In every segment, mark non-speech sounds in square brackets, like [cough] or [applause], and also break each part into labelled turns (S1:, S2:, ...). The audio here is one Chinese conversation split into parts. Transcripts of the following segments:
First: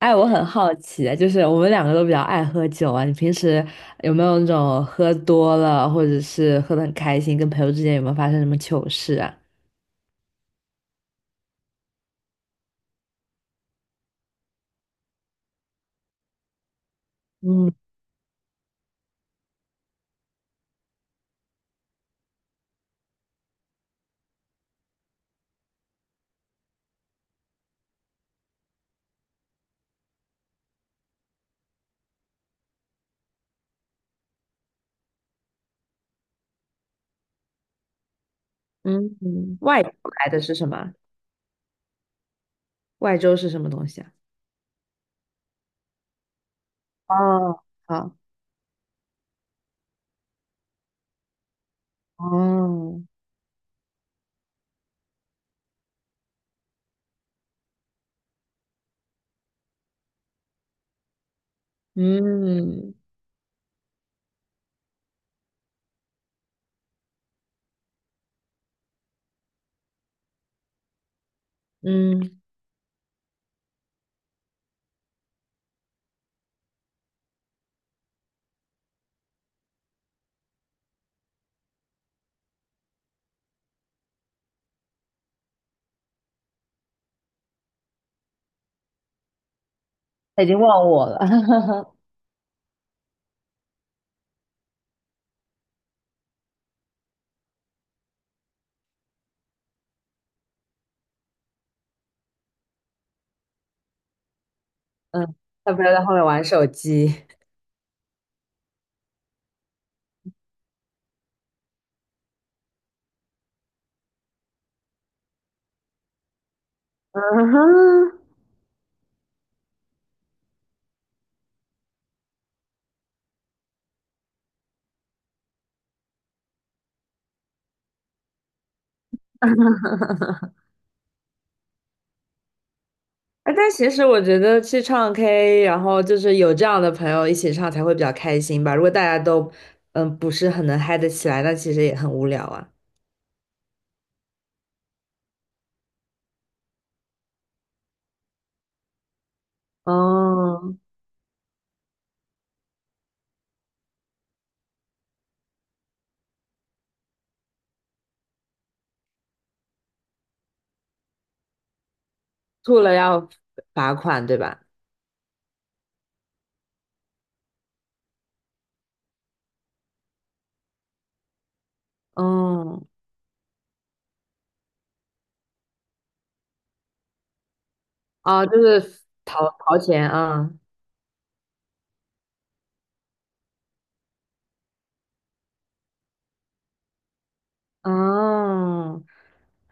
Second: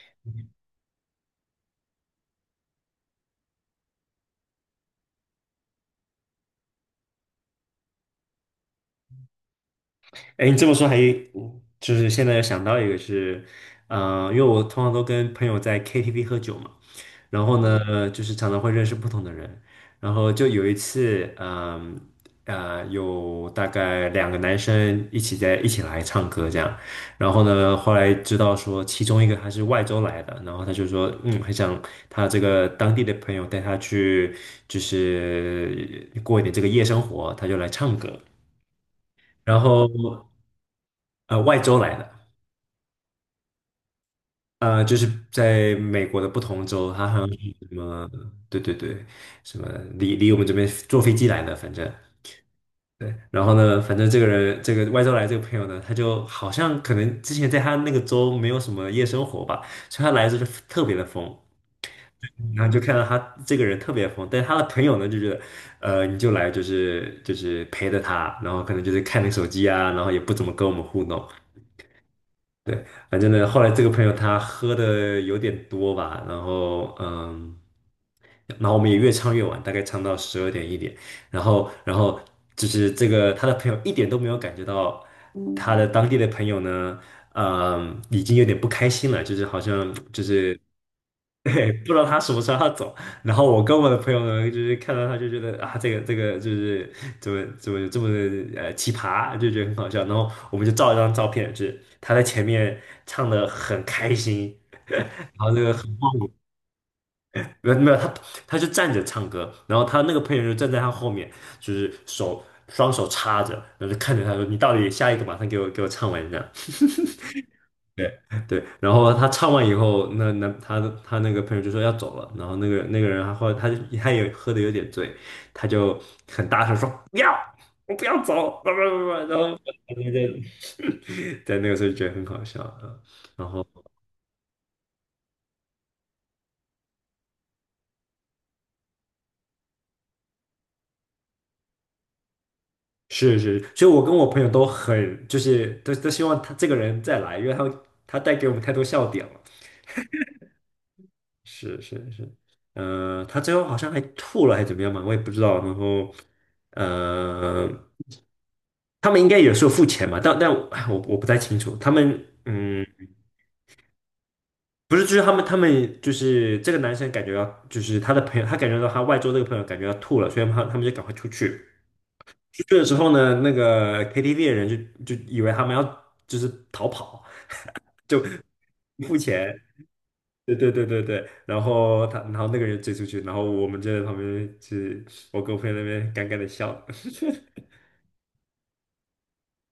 S1: 哎，我很好奇，就是我们两个都比较爱喝酒啊，你平时有没有那种喝多了，或者是喝得很开心，跟朋友之间有没有发生什么糗事啊？
S2: 哎，你这么说。还就是现在想到一个是,因为我通常都跟朋友在 KTV 喝酒嘛，然后
S1: 嗯
S2: 呢，就是常常会认识不同的人，然后就有一次，有大概两个男生一起来唱歌这样，然后呢，后来知道说其中一个他是外州来的，然后他就说，嗯，很想他这个当地的朋友带他去，就是过一点这个夜生活，他就来唱歌，
S1: 嗯，
S2: 然
S1: 外
S2: 后。
S1: 州来的是什么？
S2: 外州来的，
S1: 外州是什么东西啊？
S2: 就是在美国的不同州，他好像是
S1: 哦，
S2: 什么，
S1: 好，
S2: 对对对，什么离我们这边坐飞机来的，反正
S1: 哦，
S2: 对。然后呢，反正这个人，这个外州来这个朋友呢，他就好像可能之前在他那个州没有什么夜生活吧，所以他来的时候就特别的疯，然后就看
S1: 嗯
S2: 到他这个人特别疯，但是他的朋友呢就觉得，你就来就是陪着他，然后可能就是看你手机啊，然后也不怎么跟我们互动。
S1: 嗯，
S2: 对，反正呢，后来这个朋友他喝的有点多吧，然后我们也越唱越晚，大概唱到十二点一点，然后就是这个他的朋友一点都没有感觉到他的当地的朋友呢，嗯，已经有点不开心了，就是好像就
S1: 他已
S2: 是
S1: 经忘我了。
S2: [laughs] 对，不知道他什么时候要走。然后我跟我的朋友呢，就是看到他就觉得啊，这个就是怎么这么奇葩，就觉得很好笑。然后我们就照一张照片，就是他在前面唱的很开心，
S1: [laughs] 嗯，他不要在后面玩手机。[laughs]
S2: 没有没有他。他就站着唱歌，然后他那个朋友就站在他后面，就是手双手插着，然后就看着他说：“你到底下一个马上给我唱完这样。”
S1: 嗯
S2: 对
S1: 哼。
S2: 对，然后他唱完以后，那那他的他那个朋友就说要走了，然后那个人，他后来他就他也喝的有点醉，他就很大声说不要，我不要走，不不不，然后在
S1: [laughs]
S2: [laughs] 在那个时候就觉得很好笑啊，然
S1: 哎，
S2: 后
S1: 但其实我觉得去唱 K，然后就是有这样的朋友一起唱才会比较开心吧。如果大家都不是很能嗨得起来，那其实也很无聊啊。
S2: 是是，所以我跟我朋友都很都希望他这个人再来，因为他带给我们太多笑点了。
S1: 哦，
S2: 是是是，他最后好像还吐了，还是怎么样嘛，我也不知道。然后，呃，他们应该也是有时候付钱嘛，但哎我不太清楚。他们
S1: 吐
S2: 嗯，
S1: 了要罚款，对吧？
S2: 不是，就是他们就是这个男生感觉要，就是他的朋友，他感觉到他外桌这个朋友感觉要吐了，所以他们就赶快出去。出去的
S1: 嗯，
S2: 时候呢，那个 KTV 的人就就以为他们要就是逃跑，就
S1: 啊，就是
S2: 付钱，
S1: 掏钱啊。
S2: 对对对对对，然后他，然后那个人追出去，然后我们就在旁边，就是我跟我朋友那边尴尬的笑，[laughs]
S1: 哦，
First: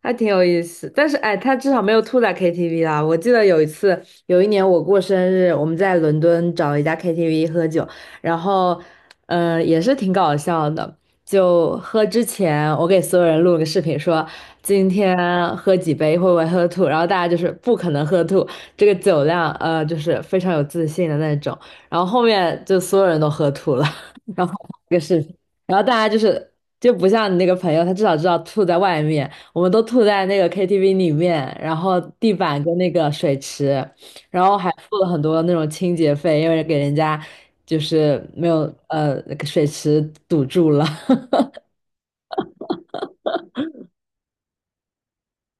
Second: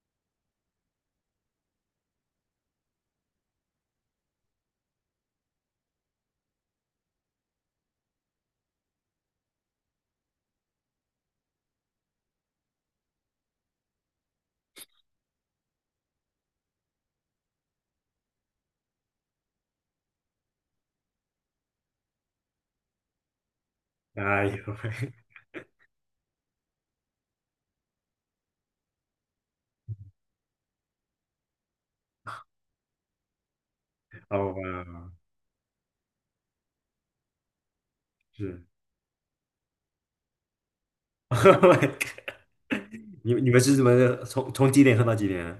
S1: 还挺有意思。但是哎，他至少没有吐在 KTV 啦。我记得有一次，有一年我过生日，我们在伦敦找了一家 KTV 喝酒，然后，也是挺搞笑的。就喝之前，我给所有人录了个视频说，今天喝几杯会不会喝吐，然后大家就是不可能喝吐，这个酒量，就是非常有自信的那种。然后后面就所有人都喝吐了。[laughs]
S2: 哎
S1: 然后
S2: 呦，
S1: 这个视频。然后大家就是就不像你那个朋友，他至少知道吐在外面，我们都吐在那个 KTV 里面，然后地板跟那个水池，然
S2: 好
S1: 后还付了
S2: 吧，
S1: 很多那种清洁费，因为给人家就是没
S2: 是。
S1: 有那个水池堵住了。
S2: [laughs]，Oh my God，你你们是怎么从几点喝到几点啊？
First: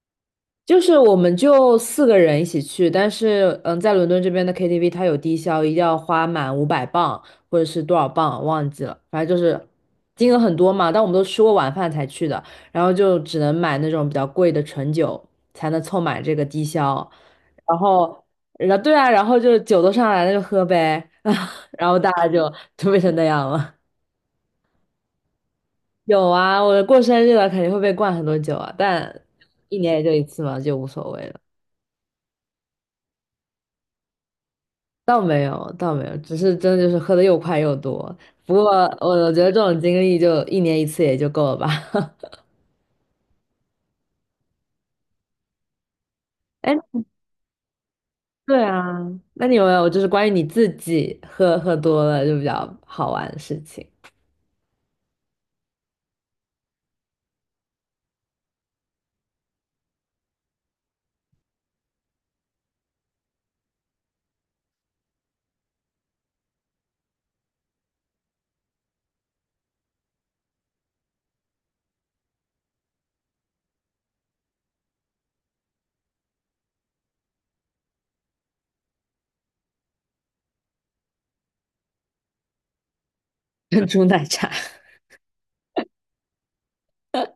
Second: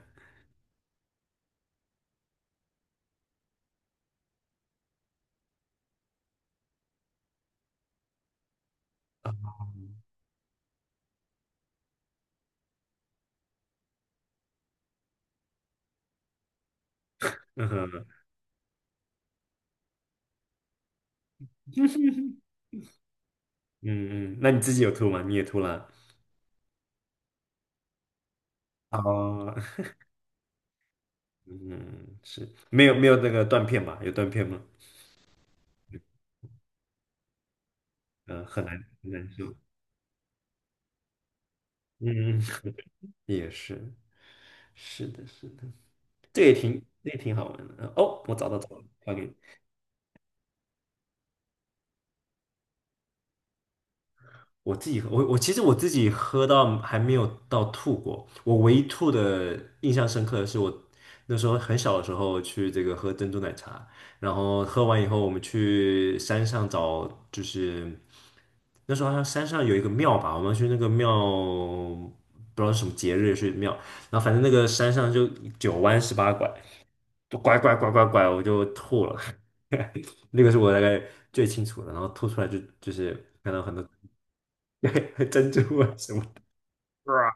S1: 就是我们就4个人一起去，但是嗯，在伦敦这边的 KTV 它有低消，一定要花满500磅或者是多少磅忘记了，反正就是金额很多嘛。但我们都吃过晚饭才去的，然后就只能买那种比较贵的纯酒才能凑满这个低消。
S2: 嗯
S1: 然
S2: 哼，
S1: 后，然后对啊，然后就酒都上来了就喝呗。[laughs] 然后大家就
S2: [laughs]
S1: 就变成那样了。
S2: 嗯嗯，那你自己有吐吗？你也吐了？
S1: 有啊，我过生日了肯定会被灌很多酒啊，但
S2: 哦，
S1: 一年也就一次嘛，就无所谓了。
S2: 嗯，是没有没有那个断片吧？有断片吗？
S1: 倒没有，倒没有，只是真的就是喝的又快又多。
S2: 嗯、
S1: 不
S2: 很
S1: 过
S2: 难
S1: 我
S2: 很难
S1: 我觉得这
S2: 受，
S1: 种经历就一年一次也就够了吧。[laughs]
S2: 嗯，[laughs] 也是，是的，是的，这也
S1: 哎，
S2: 挺这也挺好玩的。哦，我找到
S1: 对
S2: 找到，
S1: 啊，
S2: 发给你。
S1: 那你有没有就是关于你自己喝多了就比较好玩的事情？
S2: 我自己喝，我其实我自己喝到还没有到吐过。我唯一吐的印象深刻的是我那时候很小的时候去这个喝珍珠奶茶，然后喝完以后我们去山上找，就是那时候好像山上有一个庙吧，我们去那个庙不知道是什么节日去庙，然后反正那个山上就九弯十八拐，就拐拐拐拐拐，我就吐了。[laughs] 那个是我大概最清楚的，然后吐出来就是看到
S1: [laughs]
S2: 很多。
S1: 珍珠奶茶。
S2: [laughs] 珍珠啊什么的，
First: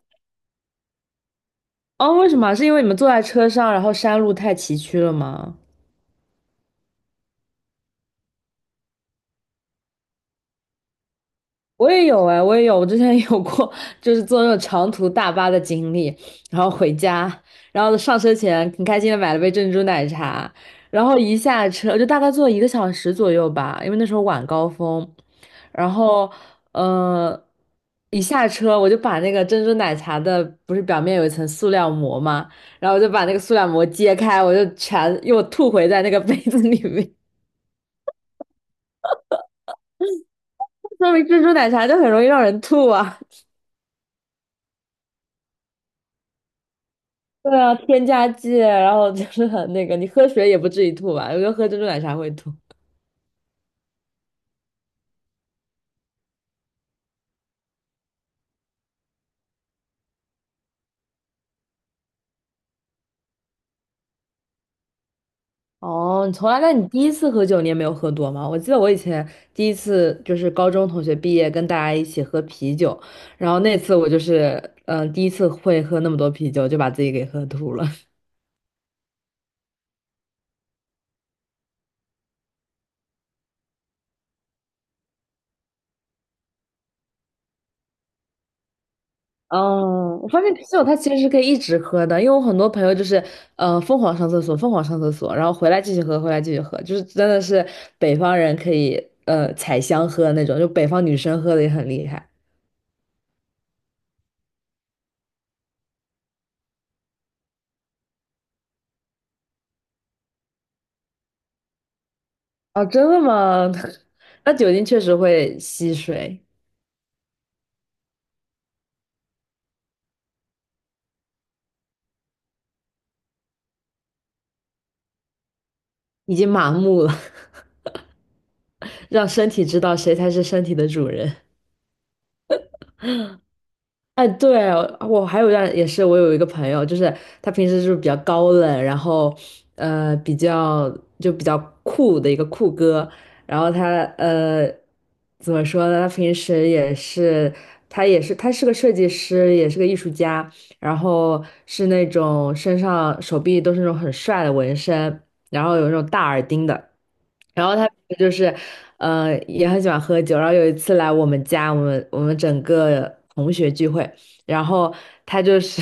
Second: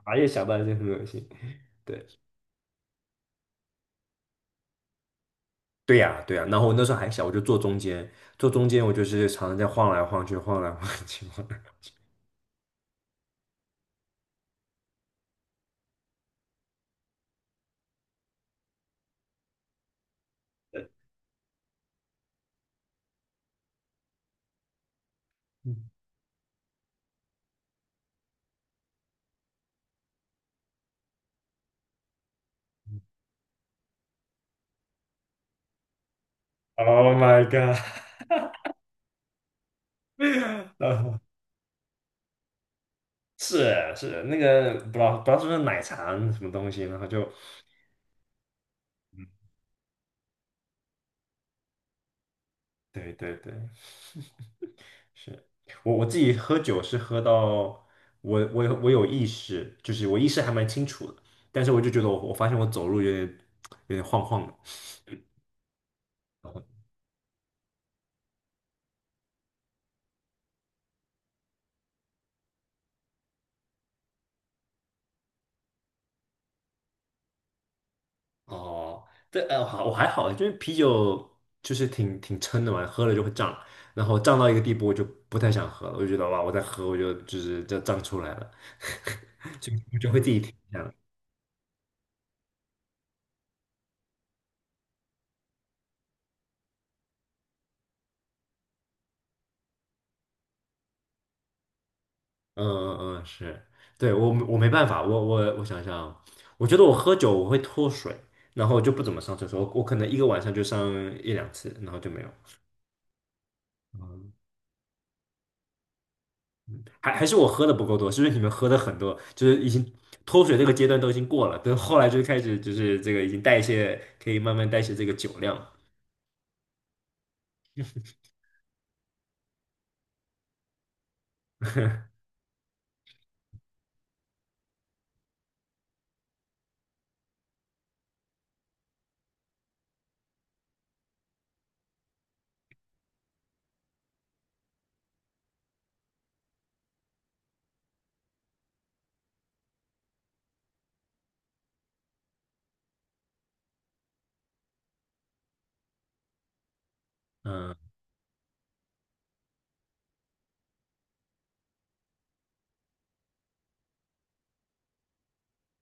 S2: 哇，一想到就很恶心。
S1: [laughs]
S2: 对，
S1: 哦，为什么？是因为你们坐在车上，然后山路太崎岖了吗？
S2: 对呀，对呀。然后我那时候还小，我就坐中间，坐中间我就是常常在晃来晃去，晃来晃去，晃来晃
S1: 我也有哎，我也有，我之前有过，就是坐那种长途大巴的经历，然后回家，然后上车前很开心的买了杯珍珠奶茶，
S2: 去，
S1: 然后一下车就大概坐1个小时左右吧，因为那时候晚高峰，然
S2: 嗯 [laughs]
S1: 后呃，一下车我就把那个珍珠奶茶的不是表面有一层塑料膜嘛，然后我就把那个塑料膜揭开，我就全又吐回在那个杯子里
S2: Oh
S1: 面。[laughs]
S2: my god！[laughs] 然
S1: 说
S2: 后
S1: 明珍珠奶茶就很容易让人吐啊。
S2: 是啊是啊那个不知道不知道是不是奶茶什么东西，然后就
S1: 对啊，添加剂，然后就是很那个，你喝水也不至于吐吧？觉得喝珍珠奶茶会吐。
S2: 对对对，是我自己喝酒是喝到我有意识，就是我意识还蛮清楚的，但是我就觉得我发现我走路有点有点晃晃的。
S1: 哦，你从来，那
S2: [laughs]
S1: 你第一次喝酒你也没有喝多吗？我记得我以前第一次就是高中同学毕业跟大家一起喝啤酒，然后那次我就是第一次会喝那么多啤酒，就把自己给喝吐了。
S2: 哦，这好，我还好，就是啤酒就是挺挺撑的嘛，喝了就会胀，然后胀到一个地步，我就不太想喝了，我就觉得哇，我再喝我就胀出来了，[laughs] 就我就
S1: 哦，
S2: 会
S1: 我
S2: 自己
S1: 发现
S2: 停
S1: 啤
S2: 下
S1: 酒
S2: 来。
S1: 它其实是可以一直喝的，因为我很多朋友就是，疯狂上厕所，疯狂上厕所，然后回来继续喝，回来继续喝，就是真的是北方人可以，采香喝那种，就北方女生喝的也很厉害。
S2: 嗯嗯嗯，是，对，我没办法，我想想啊，我觉得我喝酒我会脱水，然后就不怎么上厕所，我可能一个晚上就上一两次，然后就没有。
S1: 哦，真的吗？[laughs] 那酒精确实会吸水，
S2: 还是我喝的不够多，是不是你们喝的很多，就是已经脱水这个阶段都已经过了，等后来就开始就是这个已经代谢，可以慢慢代谢这个酒量。
S1: 已经麻木了。[laughs] 让身体知道谁才是身体的主人。哎，对，我还有一段也是，我有一个朋友，就是他平时就是比较高冷，然后比较就比较酷的一个酷哥，然后他怎么说呢？他平时也是他是个设计师，也是个艺术家，然后是那种身上手臂都是那种很帅的纹身，然后有那种大耳钉的，然
S2: 嗯
S1: 后他就是，也很喜欢喝酒。然后有一次来我们家，我们整个同学聚会，然后他就是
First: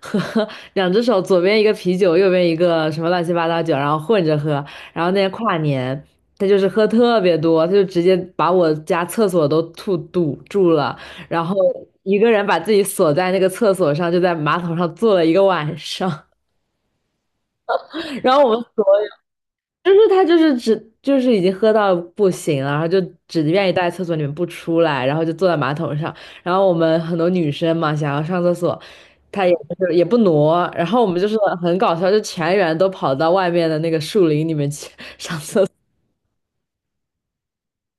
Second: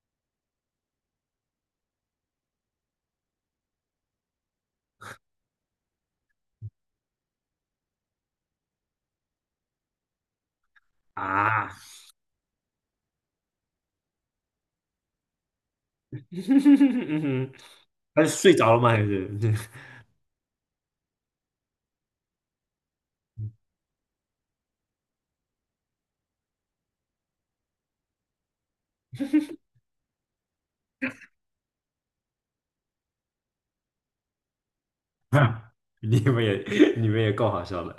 S1: [laughs] 喝两只手，左边一个啤酒，右边一个什么乱七八糟酒，然后混着喝。然后那天跨年，他就是喝特别多，他就直接把我家厕所都吐堵住了，然后
S2: 啊，
S1: 一个人把自己锁在那个厕所上，就在马桶上坐了一个晚
S2: [laughs]
S1: 上。
S2: 嗯哼，
S1: [laughs]
S2: 他是
S1: 然后我
S2: 睡
S1: 们
S2: 着了吗？还是
S1: 就是他就是只就是已经喝到不行了，然后就只愿意待在厕所里面不出来，然后就坐在马桶上。然后我们很多女生嘛，想要上厕所，他也就是也不挪，然后我们就是很搞笑，就全员都跑到外面的那个树林里面去。
S2: [laughs] 你们也，你们也够好笑的。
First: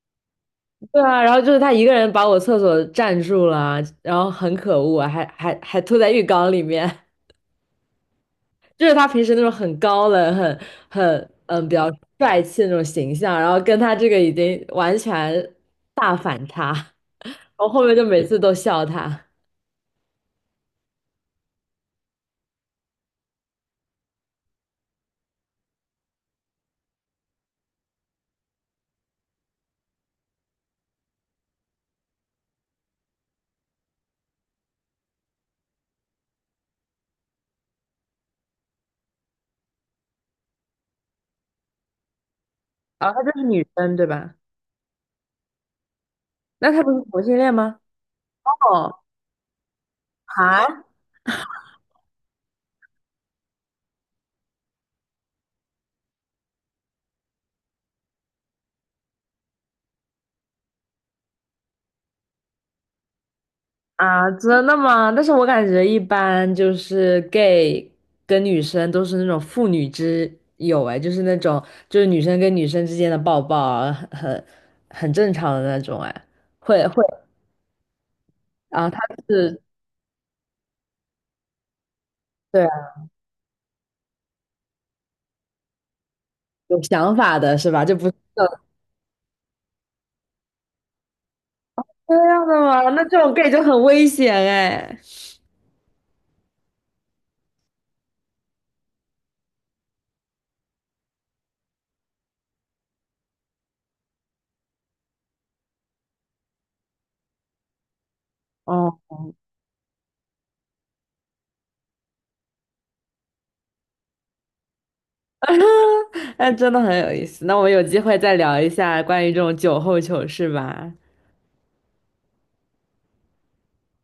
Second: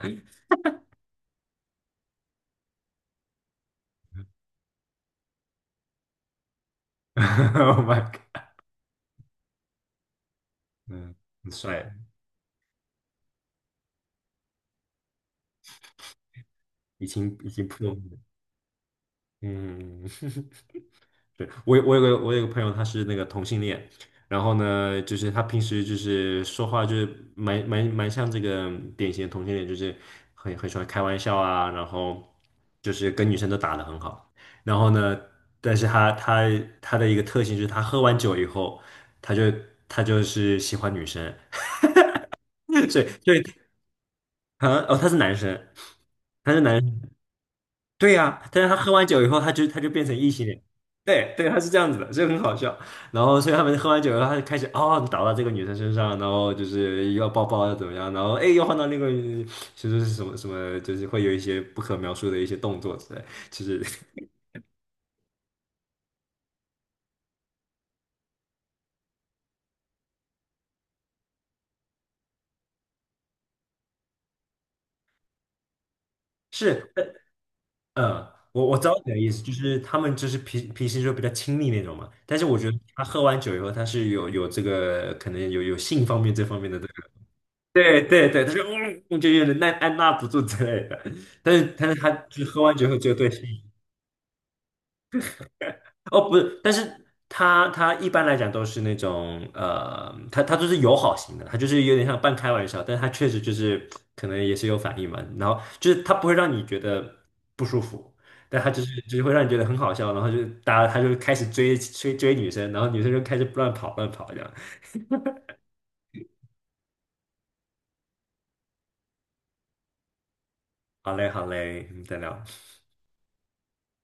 S1: [laughs] 对啊，然后就是他一个人把我厕所占住了，然后很可恶啊还吐在浴缸里面。[laughs]
S2: [laughs]，Oh my god，
S1: 就是他平时那种很高冷、很
S2: 嗯，
S1: 很
S2: 很
S1: 比较
S2: 帅，
S1: 帅气的那种形象，然后跟他这个已经完全大反差。
S2: 已经已经
S1: 我后
S2: 破
S1: 面
S2: 了，
S1: 就每次都笑他。
S2: 嗯。[laughs] 对，我有个朋友，他是那个同性恋，然后呢，就是他平时就是说话就是蛮像这个典型的同性恋，就是很喜欢开玩笑啊，然后就是跟女生都打得很好，然后呢，但是他他的一个特性就是他喝完酒以后，他就他就是喜欢女生，[laughs] 所以
S1: 啊，她就
S2: 所以
S1: 是女生对吧？
S2: 啊，哦，他是男生，他是
S1: 那
S2: 男
S1: 她不是
S2: 生。
S1: 同性恋吗？
S2: 对呀、但是他喝
S1: 哦，
S2: 完酒以后，他就变成异性恋。
S1: 啊
S2: 对对，他是这样子的，所以很好笑。然后，所以他们喝完酒以后，他就开始哦倒到这个女生身上，然后就是要抱抱要怎么样，然后哎又换到那个，就是什么什么，就是会有一些不可描述的一些动作之类。其实
S1: 啊，真的吗？但是我感觉一般就是 gay 跟女生都是那种父女之友，哎，就是那种就是女生跟女生之间的抱抱啊，很很正常的那种，哎，
S2: [laughs]
S1: 会
S2: 是，
S1: 会
S2: 我我知
S1: 啊，他
S2: 道你的意思，就
S1: 是
S2: 是他们就是脾脾气就比较亲密那种嘛。但是我
S1: 对
S2: 觉
S1: 啊，
S2: 得他喝完酒以后，他是有这个可能有性方面这方面的。
S1: 有想法的是吧？就
S2: 对
S1: 不是
S2: 对对，他就嗯，我就有点按按捺不住之类的。但是他
S1: 这
S2: 就
S1: 样的
S2: 喝完酒
S1: 吗？
S2: 后
S1: 那
S2: 就
S1: 这
S2: 对
S1: 种
S2: 心
S1: gay 就
S2: 仪，
S1: 很危险哎。
S2: 哦，不是，但是他他一般来讲都是那种，他都是友好型的，他就是有点像半开玩笑，但是他确实就是可能也是有反应嘛。然后就是他不会让你觉得不舒服，但他就
S1: 哦
S2: 是就是会让你觉得很好笑，然后就大家他就开始追追追女生，然后女生就开始乱跑乱跑这样。
S1: [laughs] 哎，真的很有意思。那我们有机会再聊一下关于这种酒后糗事吧。
S2: 好嘞好嘞，我们再聊。